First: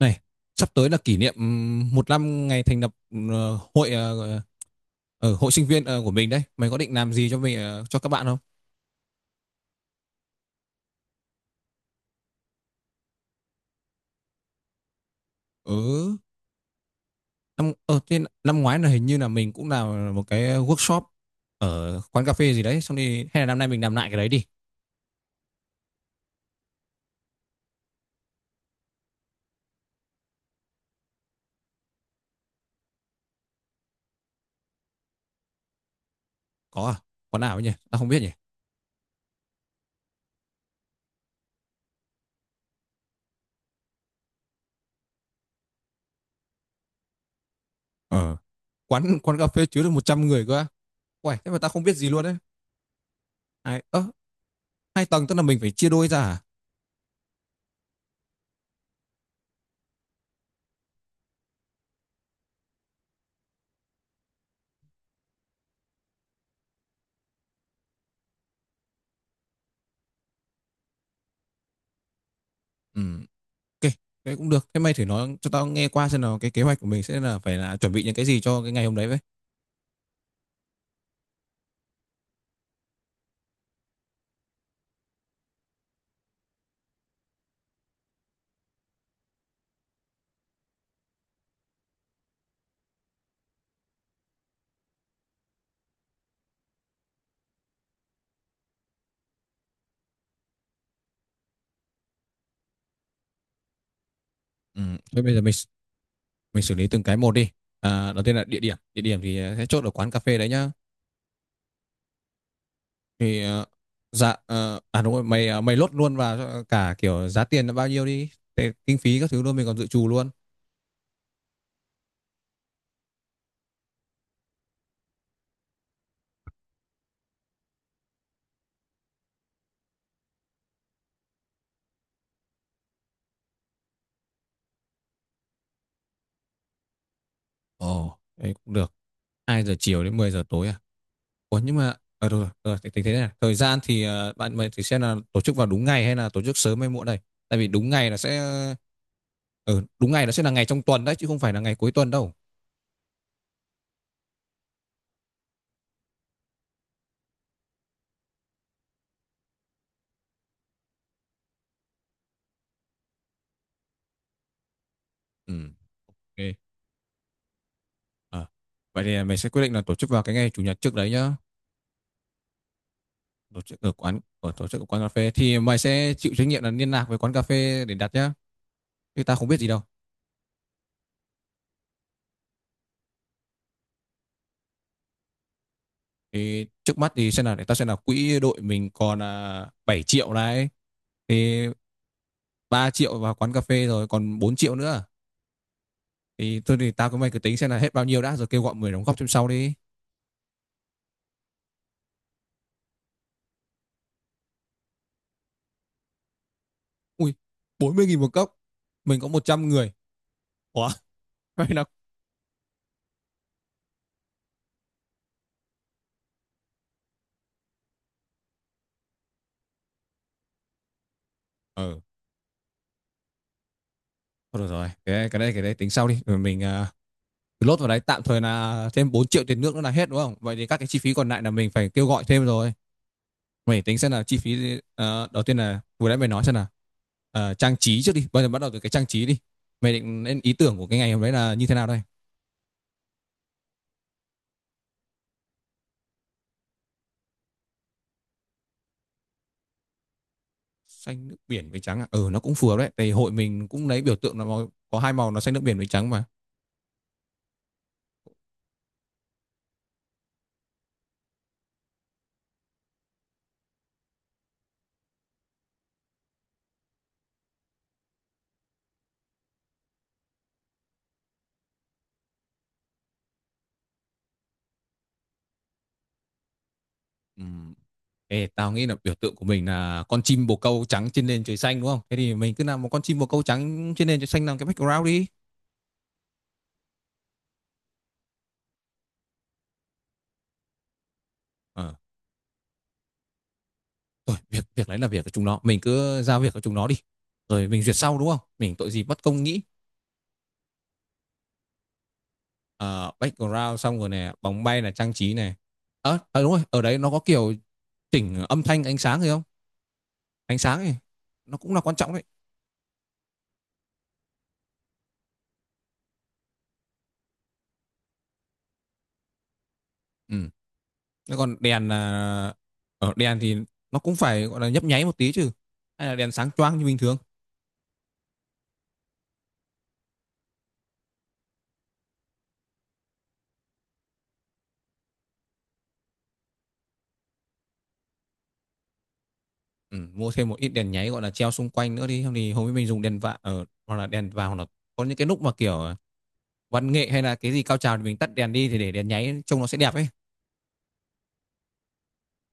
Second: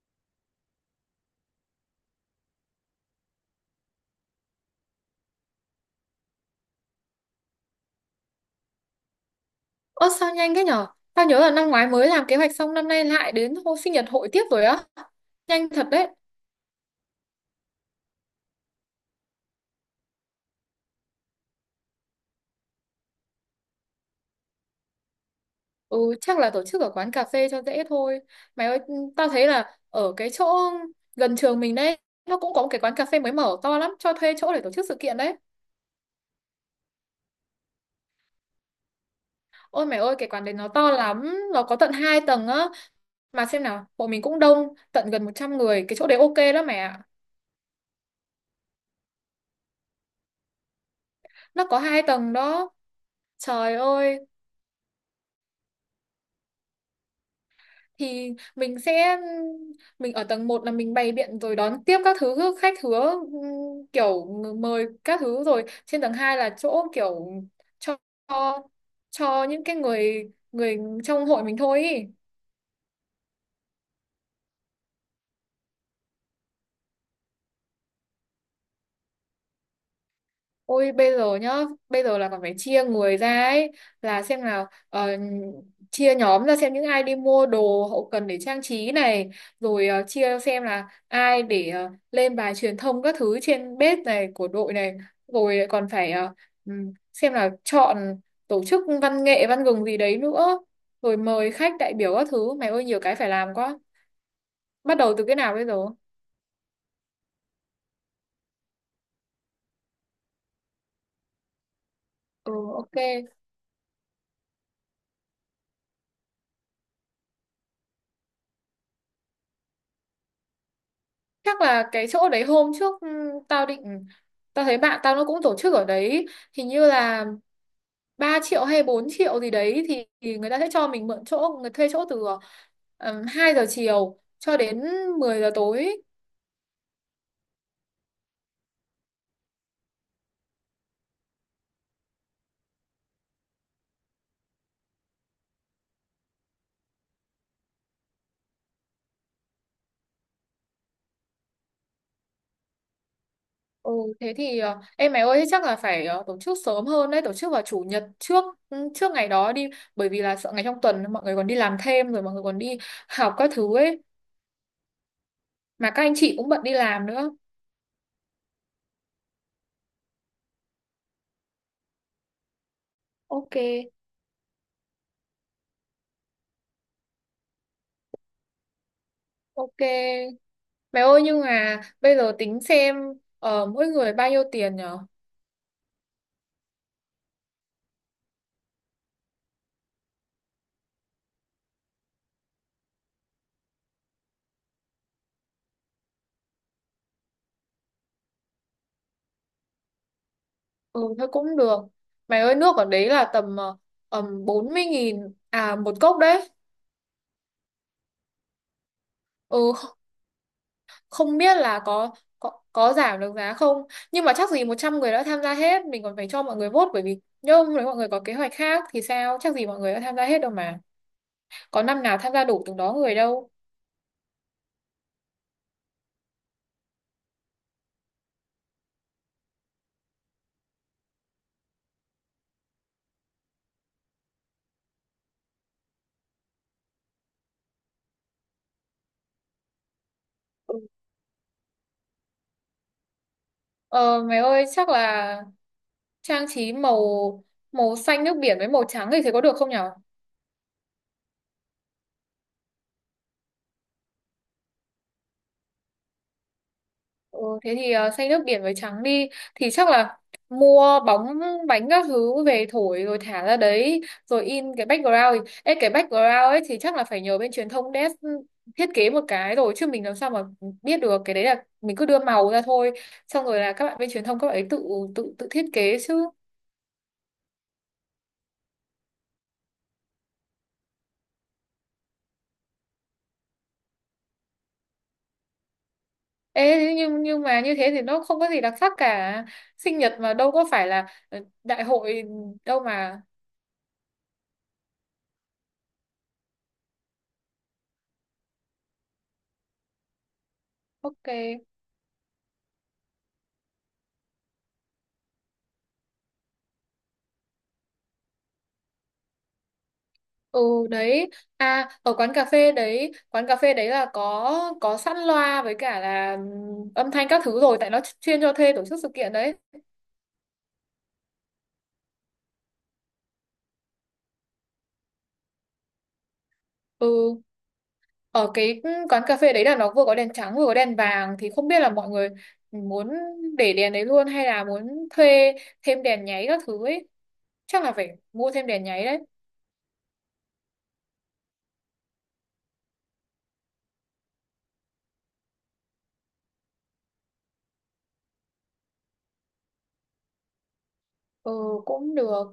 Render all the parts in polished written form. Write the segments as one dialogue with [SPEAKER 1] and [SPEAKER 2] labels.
[SPEAKER 1] Này, sắp tới là kỷ niệm một năm ngày thành lập ờ, hội ờ, hội sinh viên của mình đấy. Mày có định làm gì cho các bạn không?
[SPEAKER 2] Ơ sao nhanh thế nhở? Tao nhớ là năm ngoái mới làm kế hoạch xong năm nay lại đến hôm sinh nhật hội tiếp rồi á. Nhanh thật đấy.
[SPEAKER 1] Ừ, năm ờ thế năm ngoái là hình như là mình cũng làm một cái workshop ở quán cà phê gì đấy, xong đi hay là năm nay mình làm lại cái đấy đi.
[SPEAKER 2] Ừ, chắc là tổ chức ở quán cà phê cho dễ thôi. Mày ơi, tao thấy là ở cái chỗ gần trường mình đấy, nó cũng có một cái quán cà phê mới mở to lắm, cho thuê chỗ để tổ chức sự kiện đấy.
[SPEAKER 1] Có à? Quán nào ấy nhỉ? Tao không biết nhỉ.
[SPEAKER 2] Ôi mày ơi, cái quán đấy nó to lắm, nó có tận 2 tầng á. Mà xem nào, bọn mình cũng đông, tận gần 100 người, cái chỗ đấy ok lắm mẹ ạ.
[SPEAKER 1] Ờ, quán quán cà phê chứa được 100 người cơ á. Uầy, thế mà
[SPEAKER 2] Nó
[SPEAKER 1] tao
[SPEAKER 2] có
[SPEAKER 1] không biết
[SPEAKER 2] hai
[SPEAKER 1] gì luôn
[SPEAKER 2] tầng
[SPEAKER 1] đấy.
[SPEAKER 2] đó. Trời
[SPEAKER 1] Hai ơ,
[SPEAKER 2] ơi,
[SPEAKER 1] hai tầng tức là mình phải chia đôi ra à?
[SPEAKER 2] thì mình sẽ mình ở tầng một là mình bày biện rồi đón tiếp các thứ khách hứa kiểu mời các thứ rồi trên tầng 2 là chỗ kiểu cho cho những cái người người trong hội mình thôi ý.
[SPEAKER 1] Ừ. Ok, thế cũng được. Thế mày thử nói cho tao nghe qua xem nào cái kế hoạch của mình sẽ là phải là chuẩn bị những cái gì cho cái ngày hôm đấy vậy.
[SPEAKER 2] Ôi bây giờ nhá, bây giờ là còn phải chia người ra ấy, là xem nào chia nhóm ra xem những ai đi mua đồ hậu cần để trang trí này, rồi chia xem là ai để lên bài truyền thông các thứ trên page này của đội này, rồi còn phải xem là chọn tổ chức văn nghệ văn gừng gì đấy nữa, rồi mời khách đại biểu các thứ, mày ơi nhiều cái phải làm quá.
[SPEAKER 1] Ừ.
[SPEAKER 2] Bắt đầu
[SPEAKER 1] Thế
[SPEAKER 2] từ
[SPEAKER 1] bây
[SPEAKER 2] cái
[SPEAKER 1] giờ mình
[SPEAKER 2] nào bây giờ?
[SPEAKER 1] mình xử lý từng cái một đi. À, đầu tiên là địa điểm. Địa điểm thì à, sẽ chốt ở quán cà phê đấy nhá.
[SPEAKER 2] Ừ, ok.
[SPEAKER 1] Thì dạ, à đúng rồi, mày lốt luôn vào cho cả kiểu giá tiền là bao nhiêu đi. Thế, kinh phí các thứ luôn mình còn dự trù luôn.
[SPEAKER 2] Chắc là cái chỗ đấy hôm trước tao thấy bạn tao nó cũng tổ chức ở đấy hình như là 3 triệu hay 4 triệu gì đấy thì người ta sẽ cho mình mượn chỗ người thuê chỗ từ 2 giờ chiều cho đến 10 giờ tối.
[SPEAKER 1] Ồ, đấy cũng được. 2 giờ chiều đến 10 giờ tối à? Ủa, nhưng mà được rồi, thì tính thế này. Thời gian thì bạn mình thì xem là tổ chức vào đúng ngày hay là tổ chức sớm hay muộn đây. Tại vì đúng ngày đúng ngày nó sẽ là ngày trong tuần đấy chứ không phải là ngày cuối tuần đâu.
[SPEAKER 2] Ừ, thế thì em mày ơi chắc là phải tổ chức sớm hơn đấy tổ chức vào chủ nhật trước, ừ, trước ngày đó đi bởi vì là sợ ngày trong tuần mọi người còn đi làm thêm rồi mọi người còn đi học các thứ ấy
[SPEAKER 1] Ừ.
[SPEAKER 2] mà các anh chị cũng
[SPEAKER 1] Ok.
[SPEAKER 2] bận đi làm nữa.
[SPEAKER 1] Ờ. Vậy thì mình sẽ quyết định là tổ chức vào cái ngày chủ nhật trước đấy nhá.
[SPEAKER 2] Ok,
[SPEAKER 1] Tổ chức ở quán cà phê thì mày sẽ chịu trách nhiệm là liên lạc với quán cà phê để đặt nhá. Chứ ta không biết gì
[SPEAKER 2] ok.
[SPEAKER 1] đâu.
[SPEAKER 2] Mẹ ơi nhưng mà bây giờ tính xem mỗi người bao nhiêu tiền nhở?
[SPEAKER 1] Thì trước mắt thì xem là để ta xem là quỹ đội mình còn à, 7 triệu này, thì 3 triệu vào quán cà phê rồi còn 4 triệu nữa. Thì tôi thì tao cứ mày cứ tính xem là hết bao nhiêu đã rồi kêu gọi người đóng góp thêm sau đi.
[SPEAKER 2] Ừ thôi cũng được. Mày ơi nước ở đấy là tầm 40.000 à một cốc đấy.
[SPEAKER 1] Ui, 40.000 một cốc. Mình có một
[SPEAKER 2] Ừ,
[SPEAKER 1] trăm người. Ủa,
[SPEAKER 2] không biết
[SPEAKER 1] mày
[SPEAKER 2] là
[SPEAKER 1] nó
[SPEAKER 2] có có giảm được giá không. Nhưng mà chắc gì 100 người đã tham gia hết, mình còn phải cho mọi người vote bởi vì nếu nếu mọi người có kế hoạch khác thì sao? Chắc gì mọi người đã tham gia hết đâu mà. Có
[SPEAKER 1] ừ,
[SPEAKER 2] năm nào tham gia đủ từng đó người đâu.
[SPEAKER 1] thôi được rồi. Cái đây tính sau đi. Rồi mình lốt vào đấy tạm thời là thêm 4 triệu tiền nước nữa là hết đúng không? Vậy thì các cái chi phí còn lại là mình phải kêu gọi thêm rồi. Mày tính xem là chi phí đầu tiên là vừa nãy mày nói xem là trang trí trước đi. Bây giờ bắt đầu từ cái trang trí đi. Mày định lên ý tưởng của
[SPEAKER 2] Ừ,
[SPEAKER 1] cái ngày hôm đấy là như thế nào đây?
[SPEAKER 2] ờ mày ơi chắc là trang trí màu màu xanh nước biển với màu trắng thì thấy có được không nhở?
[SPEAKER 1] Xanh nước biển với trắng à? Ừ, nó cũng phù hợp đấy, tại hội mình cũng lấy biểu tượng là màu, có hai màu nó xanh nước biển với trắng mà.
[SPEAKER 2] Ừ, thế thì xay nước biển với trắng đi thì chắc là mua bóng bánh các thứ về thổi rồi thả ra đấy rồi in cái background ấy thì chắc là phải nhờ bên truyền thông desk thiết kế một cái rồi chứ mình làm sao mà biết được cái đấy là mình cứ đưa màu ra thôi xong rồi là các bạn bên truyền thông các bạn ấy tự tự tự thiết kế chứ.
[SPEAKER 1] Ừm, Ê, tao nghĩ là biểu tượng của mình là con chim bồ câu trắng trên nền trời xanh đúng không? Thế thì mình cứ làm một con chim bồ câu trắng trên nền trời xanh làm cái background đi.
[SPEAKER 2] Ê, thế nhưng mà như thế thì nó không có gì đặc sắc cả, sinh nhật mà đâu có phải là đại
[SPEAKER 1] ờ
[SPEAKER 2] hội đâu mà.
[SPEAKER 1] Thôi việc việc đấy là việc của chúng nó, mình cứ giao việc cho chúng nó đi rồi mình duyệt sau đúng không, mình tội gì bất công nghĩ.
[SPEAKER 2] Ok.
[SPEAKER 1] Ờ, background xong rồi này, bóng bay là trang trí này, đúng rồi, ở đấy nó có kiểu chỉnh âm thanh ánh sáng gì không, ánh sáng
[SPEAKER 2] Ừ
[SPEAKER 1] ấy
[SPEAKER 2] đấy.
[SPEAKER 1] nó cũng là
[SPEAKER 2] À
[SPEAKER 1] quan trọng
[SPEAKER 2] ở
[SPEAKER 1] đấy.
[SPEAKER 2] quán cà phê đấy là có sẵn loa với cả là âm thanh các thứ rồi tại nó chuyên cho thuê tổ chức sự kiện đấy.
[SPEAKER 1] Ừ. Thế còn đèn là ở đèn thì nó cũng phải gọi là nhấp nháy một tí chứ, hay là đèn sáng choang như bình thường.
[SPEAKER 2] Ừ, ở cái quán cà phê đấy là nó vừa có đèn trắng vừa có đèn vàng thì không biết là mọi người muốn để đèn đấy luôn hay là muốn thuê thêm đèn nháy các thứ ấy, chắc là phải mua thêm đèn nháy đấy.
[SPEAKER 1] Ừ, mua thêm một ít đèn nháy gọi là treo xung quanh nữa đi, không thì hôm ấy mình dùng đèn vạ ở hoặc là đèn vào, hoặc là có những cái lúc mà kiểu văn nghệ hay là cái gì cao trào thì mình tắt đèn đi thì để đèn nháy trông nó sẽ đẹp ấy.
[SPEAKER 2] Ừ cũng được.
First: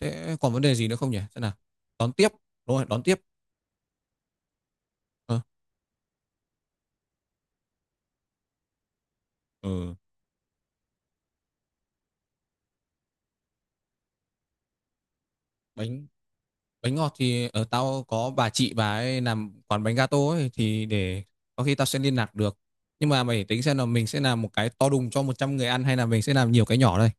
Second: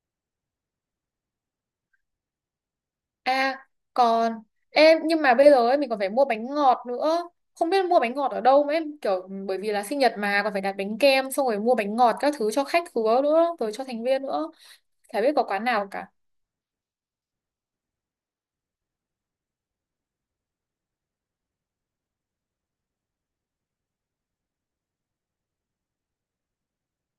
[SPEAKER 1] Thế còn vấn đề gì nữa không nhỉ, thế nào, đón tiếp, đúng rồi đón tiếp.
[SPEAKER 2] À còn em nhưng mà
[SPEAKER 1] ờ
[SPEAKER 2] bây giờ ấy, mình còn phải mua bánh ngọt nữa. Không biết mua bánh ngọt ở đâu mà em kiểu bởi vì là
[SPEAKER 1] ừ.
[SPEAKER 2] sinh nhật mà còn phải đặt bánh kem xong rồi mua bánh ngọt các thứ cho khách khứa nữa rồi cho thành viên nữa. Chả biết có quán nào
[SPEAKER 1] bánh
[SPEAKER 2] cả.
[SPEAKER 1] Bánh ngọt thì ở tao có bà chị, bà ấy làm quán bánh gato ấy, thì để có khi tao sẽ liên lạc được, nhưng mà mày phải tính xem là mình sẽ làm một cái to đùng cho 100 người ăn hay là mình sẽ làm nhiều cái nhỏ đây.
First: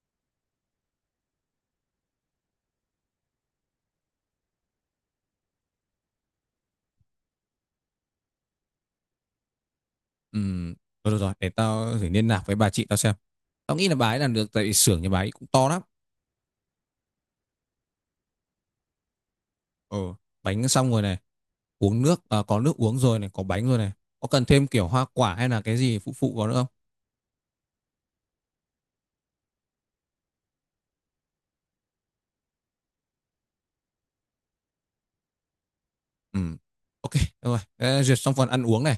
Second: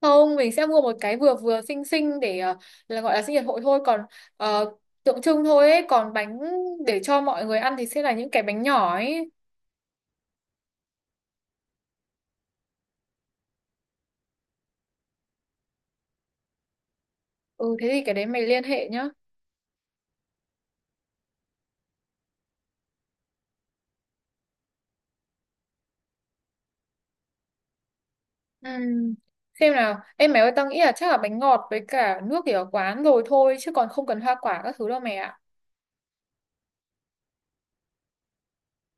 [SPEAKER 2] Không, mình sẽ mua một cái vừa vừa xinh xinh để là gọi là sinh nhật hội thôi, còn ờ, tượng trưng thôi ấy, còn bánh để cho mọi người ăn thì sẽ là những cái bánh nhỏ ấy.
[SPEAKER 1] Ừm, rồi rồi rồi, để tao thử liên lạc với bà chị tao xem, tao nghĩ là bà ấy làm được tại vì xưởng nhà bà ấy cũng to lắm.
[SPEAKER 2] Ừ thế thì cái đấy mày liên hệ nhá.
[SPEAKER 1] Ừ, bánh xong rồi này, uống nước à, có nước uống rồi này, có bánh rồi này, có cần thêm kiểu hoa quả hay là cái gì phụ phụ vào nữa không?
[SPEAKER 2] Ừm, xem nào em mẹ ơi tao nghĩ là chắc là bánh ngọt với cả nước thì ở quán rồi thôi chứ còn không cần hoa quả các thứ đâu mẹ ạ.
[SPEAKER 1] Ừ. Ok, được rồi. Thế duyệt xong phần ăn uống này.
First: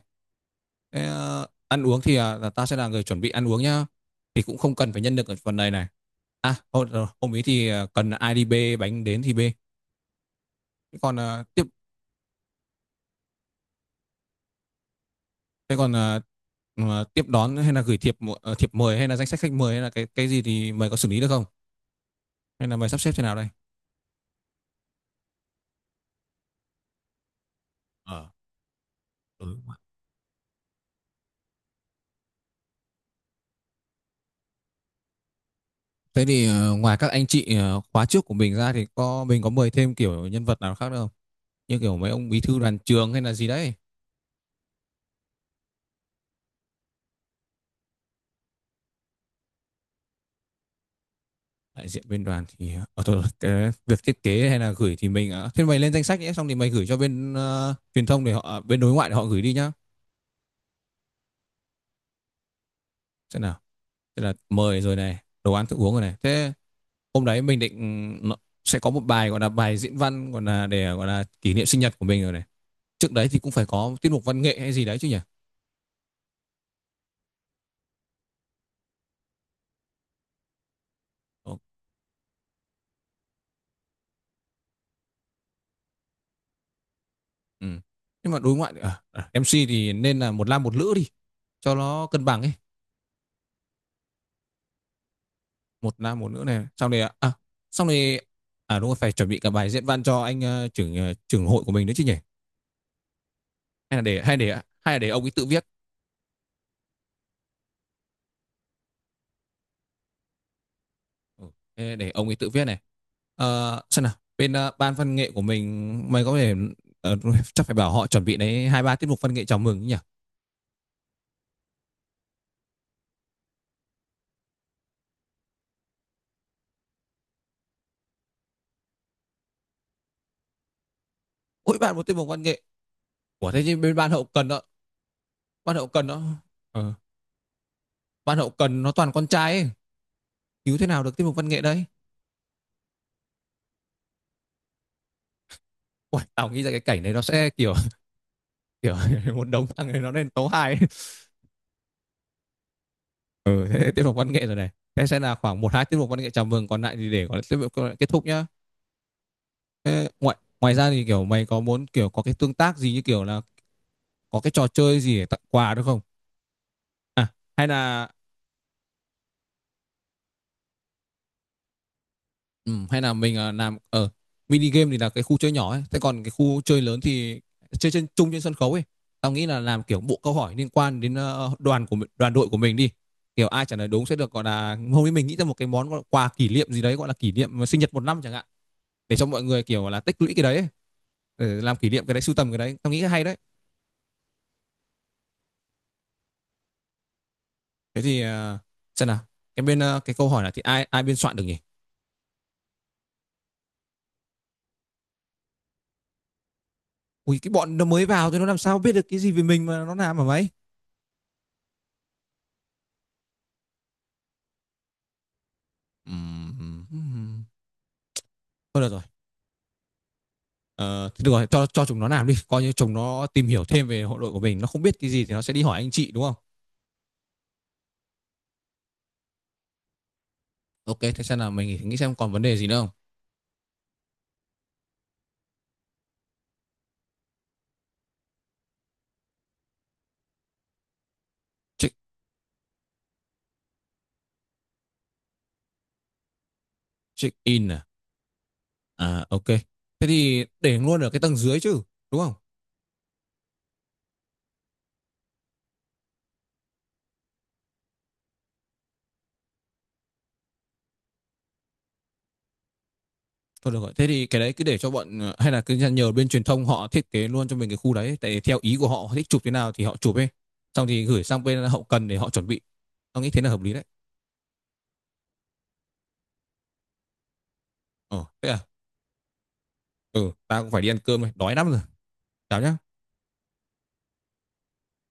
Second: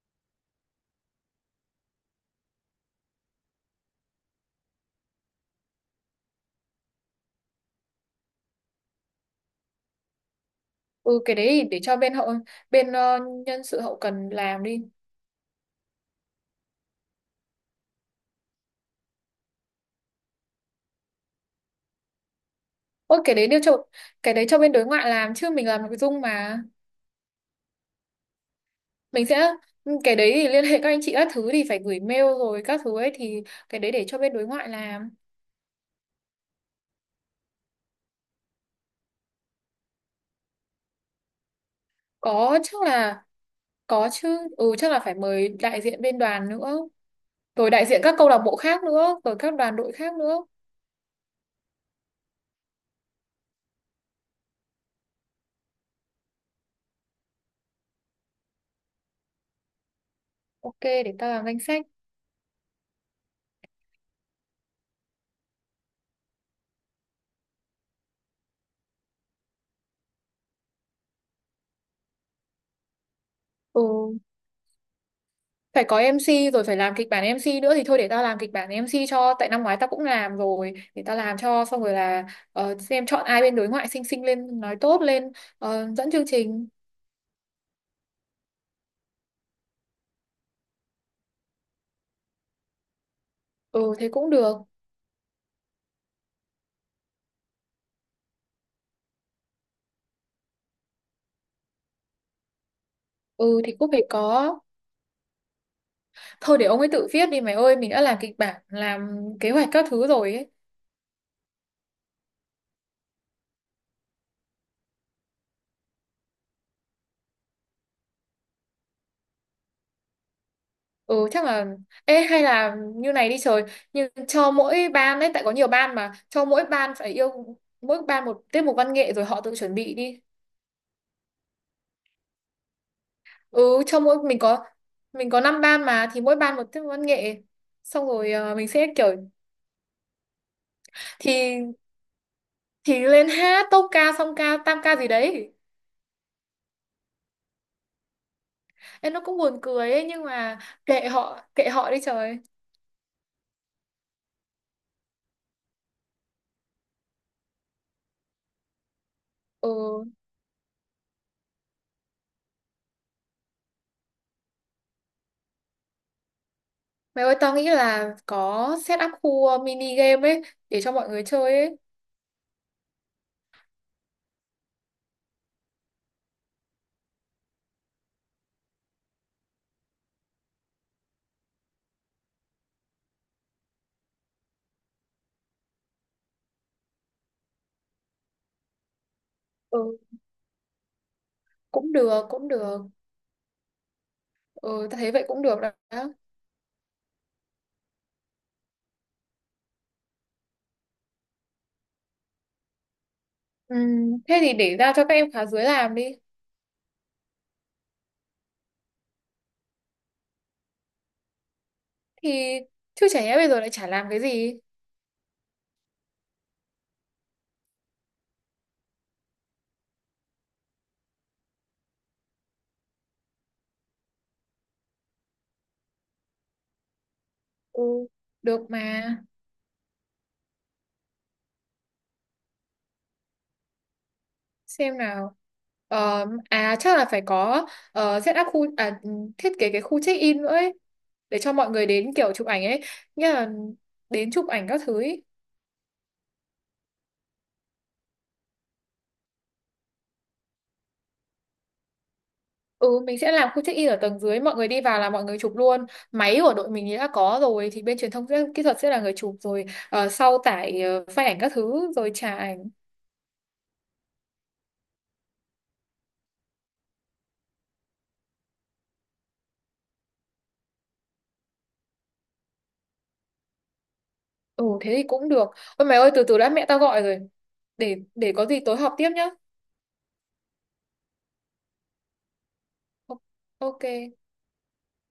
[SPEAKER 1] Thế, ăn uống thì à, là ta sẽ là người chuẩn bị ăn uống nhá. Thì cũng không cần phải nhân lực ở phần này này. À, rồi, hôm ý thì à, cần ai đi bê bánh đến thì bê. Thế còn
[SPEAKER 2] Ừ, cái
[SPEAKER 1] à,
[SPEAKER 2] đấy
[SPEAKER 1] tiếp.
[SPEAKER 2] thì để cho bên nhân sự hậu cần làm đi.
[SPEAKER 1] Thế còn à, mà tiếp đón hay là gửi thiệp mời hay là danh sách khách mời hay là cái gì thì mày có xử lý được không? Hay là mày sắp xếp
[SPEAKER 2] Ôi
[SPEAKER 1] thế nào đây?
[SPEAKER 2] cái đấy cho bên đối ngoại làm chứ mình làm nội dung mà.
[SPEAKER 1] ờ
[SPEAKER 2] Mình
[SPEAKER 1] ừ,
[SPEAKER 2] sẽ
[SPEAKER 1] đúng rồi.
[SPEAKER 2] Cái đấy thì liên hệ các anh chị các thứ thì phải gửi mail rồi các thứ ấy thì cái đấy để cho bên đối ngoại làm.
[SPEAKER 1] Thế thì ngoài các anh chị khóa trước của mình ra thì có mình có mời thêm kiểu nhân vật nào khác nữa không? Như kiểu mấy ông bí
[SPEAKER 2] Có,
[SPEAKER 1] thư đoàn
[SPEAKER 2] chắc
[SPEAKER 1] trường hay
[SPEAKER 2] là
[SPEAKER 1] là gì đấy.
[SPEAKER 2] có chứ. Ừ, chắc là phải mời đại diện bên đoàn nữa rồi đại diện các câu lạc bộ khác nữa rồi các đoàn đội khác nữa.
[SPEAKER 1] Đại diện bên đoàn thì ở thôi, cái việc thiết kế hay là gửi thì mình thế mày lên danh sách nhé, xong thì mày gửi cho bên ờ, truyền thông để họ ờ, bên đối ngoại để họ gửi đi nhá.
[SPEAKER 2] Ok, để tao làm danh sách.
[SPEAKER 1] Thế nào, thế là mời rồi này, đồ ăn thức uống rồi này, thế hôm đấy mình định ừ, sẽ có một bài gọi là bài diễn văn gọi là để gọi là kỷ niệm sinh nhật của mình rồi này, trước đấy thì cũng phải
[SPEAKER 2] Ừ,
[SPEAKER 1] có tiết mục văn nghệ hay gì đấy chứ nhỉ.
[SPEAKER 2] phải có MC rồi phải làm kịch bản MC nữa thì thôi, để tao làm kịch bản MC cho, tại năm ngoái tao cũng làm rồi, để tao làm cho xong rồi là xem chọn ai bên đối ngoại xinh xinh lên nói tốt lên dẫn chương trình.
[SPEAKER 1] Ờ, ừ. Nhưng mà đối ngoại à, à, MC thì nên là một nam một nữ đi cho nó cân bằng ấy.
[SPEAKER 2] Ừ thế cũng được.
[SPEAKER 1] Một nam một nữ này, xong rồi à, xong rồi à, đúng rồi, phải chuẩn bị cả bài diễn văn cho anh trưởng hội của mình nữa chứ nhỉ.
[SPEAKER 2] Ừ thì cũng
[SPEAKER 1] hay là
[SPEAKER 2] phải
[SPEAKER 1] để hay
[SPEAKER 2] có.
[SPEAKER 1] để Hay là để ông ấy tự viết.
[SPEAKER 2] Thôi để ông ấy tự viết đi mày ơi, mình đã làm kịch bản, làm kế hoạch các thứ rồi ấy.
[SPEAKER 1] Ừ. Để ông ấy tự viết này. Ờ, xem nào bên ban văn nghệ của mình, mày có thể ờ, chắc phải bảo họ chuẩn bị đấy, hai ba tiết mục văn nghệ chào mừng nhỉ.
[SPEAKER 2] Ừ, chắc là ê hay là như này đi trời, nhưng cho mỗi ban ấy tại có nhiều ban mà, cho mỗi ban phải yêu mỗi ban một tiết mục văn nghệ rồi họ tự chuẩn bị đi.
[SPEAKER 1] Mỗi bạn một tiết mục văn nghệ của thế chứ,
[SPEAKER 2] Ừ,
[SPEAKER 1] bên
[SPEAKER 2] cho
[SPEAKER 1] ban
[SPEAKER 2] mỗi
[SPEAKER 1] hậu cần đó,
[SPEAKER 2] mình có 5
[SPEAKER 1] ban
[SPEAKER 2] ban
[SPEAKER 1] hậu cần
[SPEAKER 2] mà thì
[SPEAKER 1] đó
[SPEAKER 2] mỗi ban một tiết
[SPEAKER 1] ờ,
[SPEAKER 2] văn nghệ xong rồi
[SPEAKER 1] ban hậu
[SPEAKER 2] mình
[SPEAKER 1] cần
[SPEAKER 2] sẽ
[SPEAKER 1] nó toàn
[SPEAKER 2] kiểu
[SPEAKER 1] con trai ấy, cứu thế nào được tiết mục văn nghệ
[SPEAKER 2] thì
[SPEAKER 1] đấy.
[SPEAKER 2] thì lên hát tốp ca song ca tam ca gì đấy.
[SPEAKER 1] Uầy, tao nghĩ ra cái cảnh này nó sẽ kiểu kiểu
[SPEAKER 2] Em nó cũng
[SPEAKER 1] một
[SPEAKER 2] buồn
[SPEAKER 1] đống thằng
[SPEAKER 2] cười
[SPEAKER 1] này
[SPEAKER 2] ấy
[SPEAKER 1] nó
[SPEAKER 2] nhưng
[SPEAKER 1] lên tấu
[SPEAKER 2] mà
[SPEAKER 1] hài.
[SPEAKER 2] kệ họ, kệ họ đi trời.
[SPEAKER 1] Ừ, thế tiết mục văn nghệ rồi này. Thế sẽ là khoảng một hai tiết mục văn nghệ chào mừng, còn lại thì để có tiết mục kết thúc nhá.
[SPEAKER 2] Ừ
[SPEAKER 1] Thế ngoài ngoài ra thì kiểu mày có muốn kiểu có cái tương tác gì như kiểu là có cái trò chơi gì để tặng quà được không?
[SPEAKER 2] mày
[SPEAKER 1] À,
[SPEAKER 2] ơi tao
[SPEAKER 1] hay
[SPEAKER 2] nghĩ là
[SPEAKER 1] là
[SPEAKER 2] có set up khu mini game ấy để cho mọi người chơi ấy.
[SPEAKER 1] ừ, hay là mình làm ở mini game thì là cái khu chơi nhỏ ấy, thế còn cái khu chơi lớn thì chơi trên chung trên sân khấu ấy. Tao nghĩ là làm kiểu bộ câu hỏi liên quan đến đoàn đội của mình đi. Kiểu ai trả lời đúng sẽ được gọi là hôm nay mình nghĩ ra một cái món gọi là quà kỷ niệm gì đấy gọi là kỷ niệm sinh nhật một năm chẳng hạn, để cho mọi người kiểu
[SPEAKER 2] Ừ
[SPEAKER 1] là tích lũy cái đấy ấy, để làm kỷ
[SPEAKER 2] cũng
[SPEAKER 1] niệm cái đấy,
[SPEAKER 2] được,
[SPEAKER 1] sưu
[SPEAKER 2] cũng
[SPEAKER 1] tầm cái đấy,
[SPEAKER 2] được.
[SPEAKER 1] tao nghĩ hay đấy.
[SPEAKER 2] Ừ tao thấy vậy cũng được đó.
[SPEAKER 1] Thế thì xem nào cái bên cái câu hỏi là thì ai ai biên soạn được nhỉ.
[SPEAKER 2] Ừ, thế thì để ra cho các em khóa dưới làm đi.
[SPEAKER 1] Ui cái bọn nó mới vào thì nó làm sao biết được cái gì về mình mà nó làm mà mấy.
[SPEAKER 2] Thì chứ chả nhẽ bây giờ lại chả làm cái gì.
[SPEAKER 1] Thôi được rồi. Ờ, thì được rồi cho chúng nó làm đi, coi như chúng nó tìm hiểu thêm về hội đội của mình, nó không biết cái gì thì nó sẽ đi hỏi anh chị đúng không.
[SPEAKER 2] Ừ được mà.
[SPEAKER 1] Ok, thế xem nào mình nghĩ xem còn vấn đề gì nữa không.
[SPEAKER 2] Xem nào, ờ, à chắc là phải có ờ, set up khu à, thiết kế cái khu check in nữa ấy để cho mọi người
[SPEAKER 1] Check
[SPEAKER 2] đến kiểu chụp ảnh ấy, nghĩa là đến chụp ảnh các thứ ấy.
[SPEAKER 1] Check in à, à ok, thế thì để luôn ở cái tầng dưới chứ, đúng không?
[SPEAKER 2] Ừ mình sẽ làm khu check in ở tầng dưới, mọi người đi vào là mọi người chụp luôn. Máy của đội mình thì đã có rồi thì bên truyền thông sẽ, kỹ thuật sẽ là người chụp rồi sau tải file ảnh các thứ rồi trả ảnh.
[SPEAKER 1] Thôi được rồi. Thế thì cái đấy cứ để cho bọn hay là cứ nhờ bên truyền thông họ thiết kế luôn cho mình cái khu đấy. Tại theo ý của họ, họ thích chụp thế nào thì họ chụp ấy. Xong thì gửi sang bên hậu cần để họ chuẩn bị. Tao nghĩ thế là hợp lý đấy.
[SPEAKER 2] Ừ thế thì cũng được. Ôi mày ơi, từ từ đã, mẹ tao gọi rồi, để
[SPEAKER 1] Ờ,
[SPEAKER 2] để có
[SPEAKER 1] thế à?
[SPEAKER 2] gì tối họp tiếp nhá.
[SPEAKER 1] Ừ, tao cũng phải đi ăn cơm rồi. Đói lắm rồi. Chào nhá.
[SPEAKER 2] O- ok.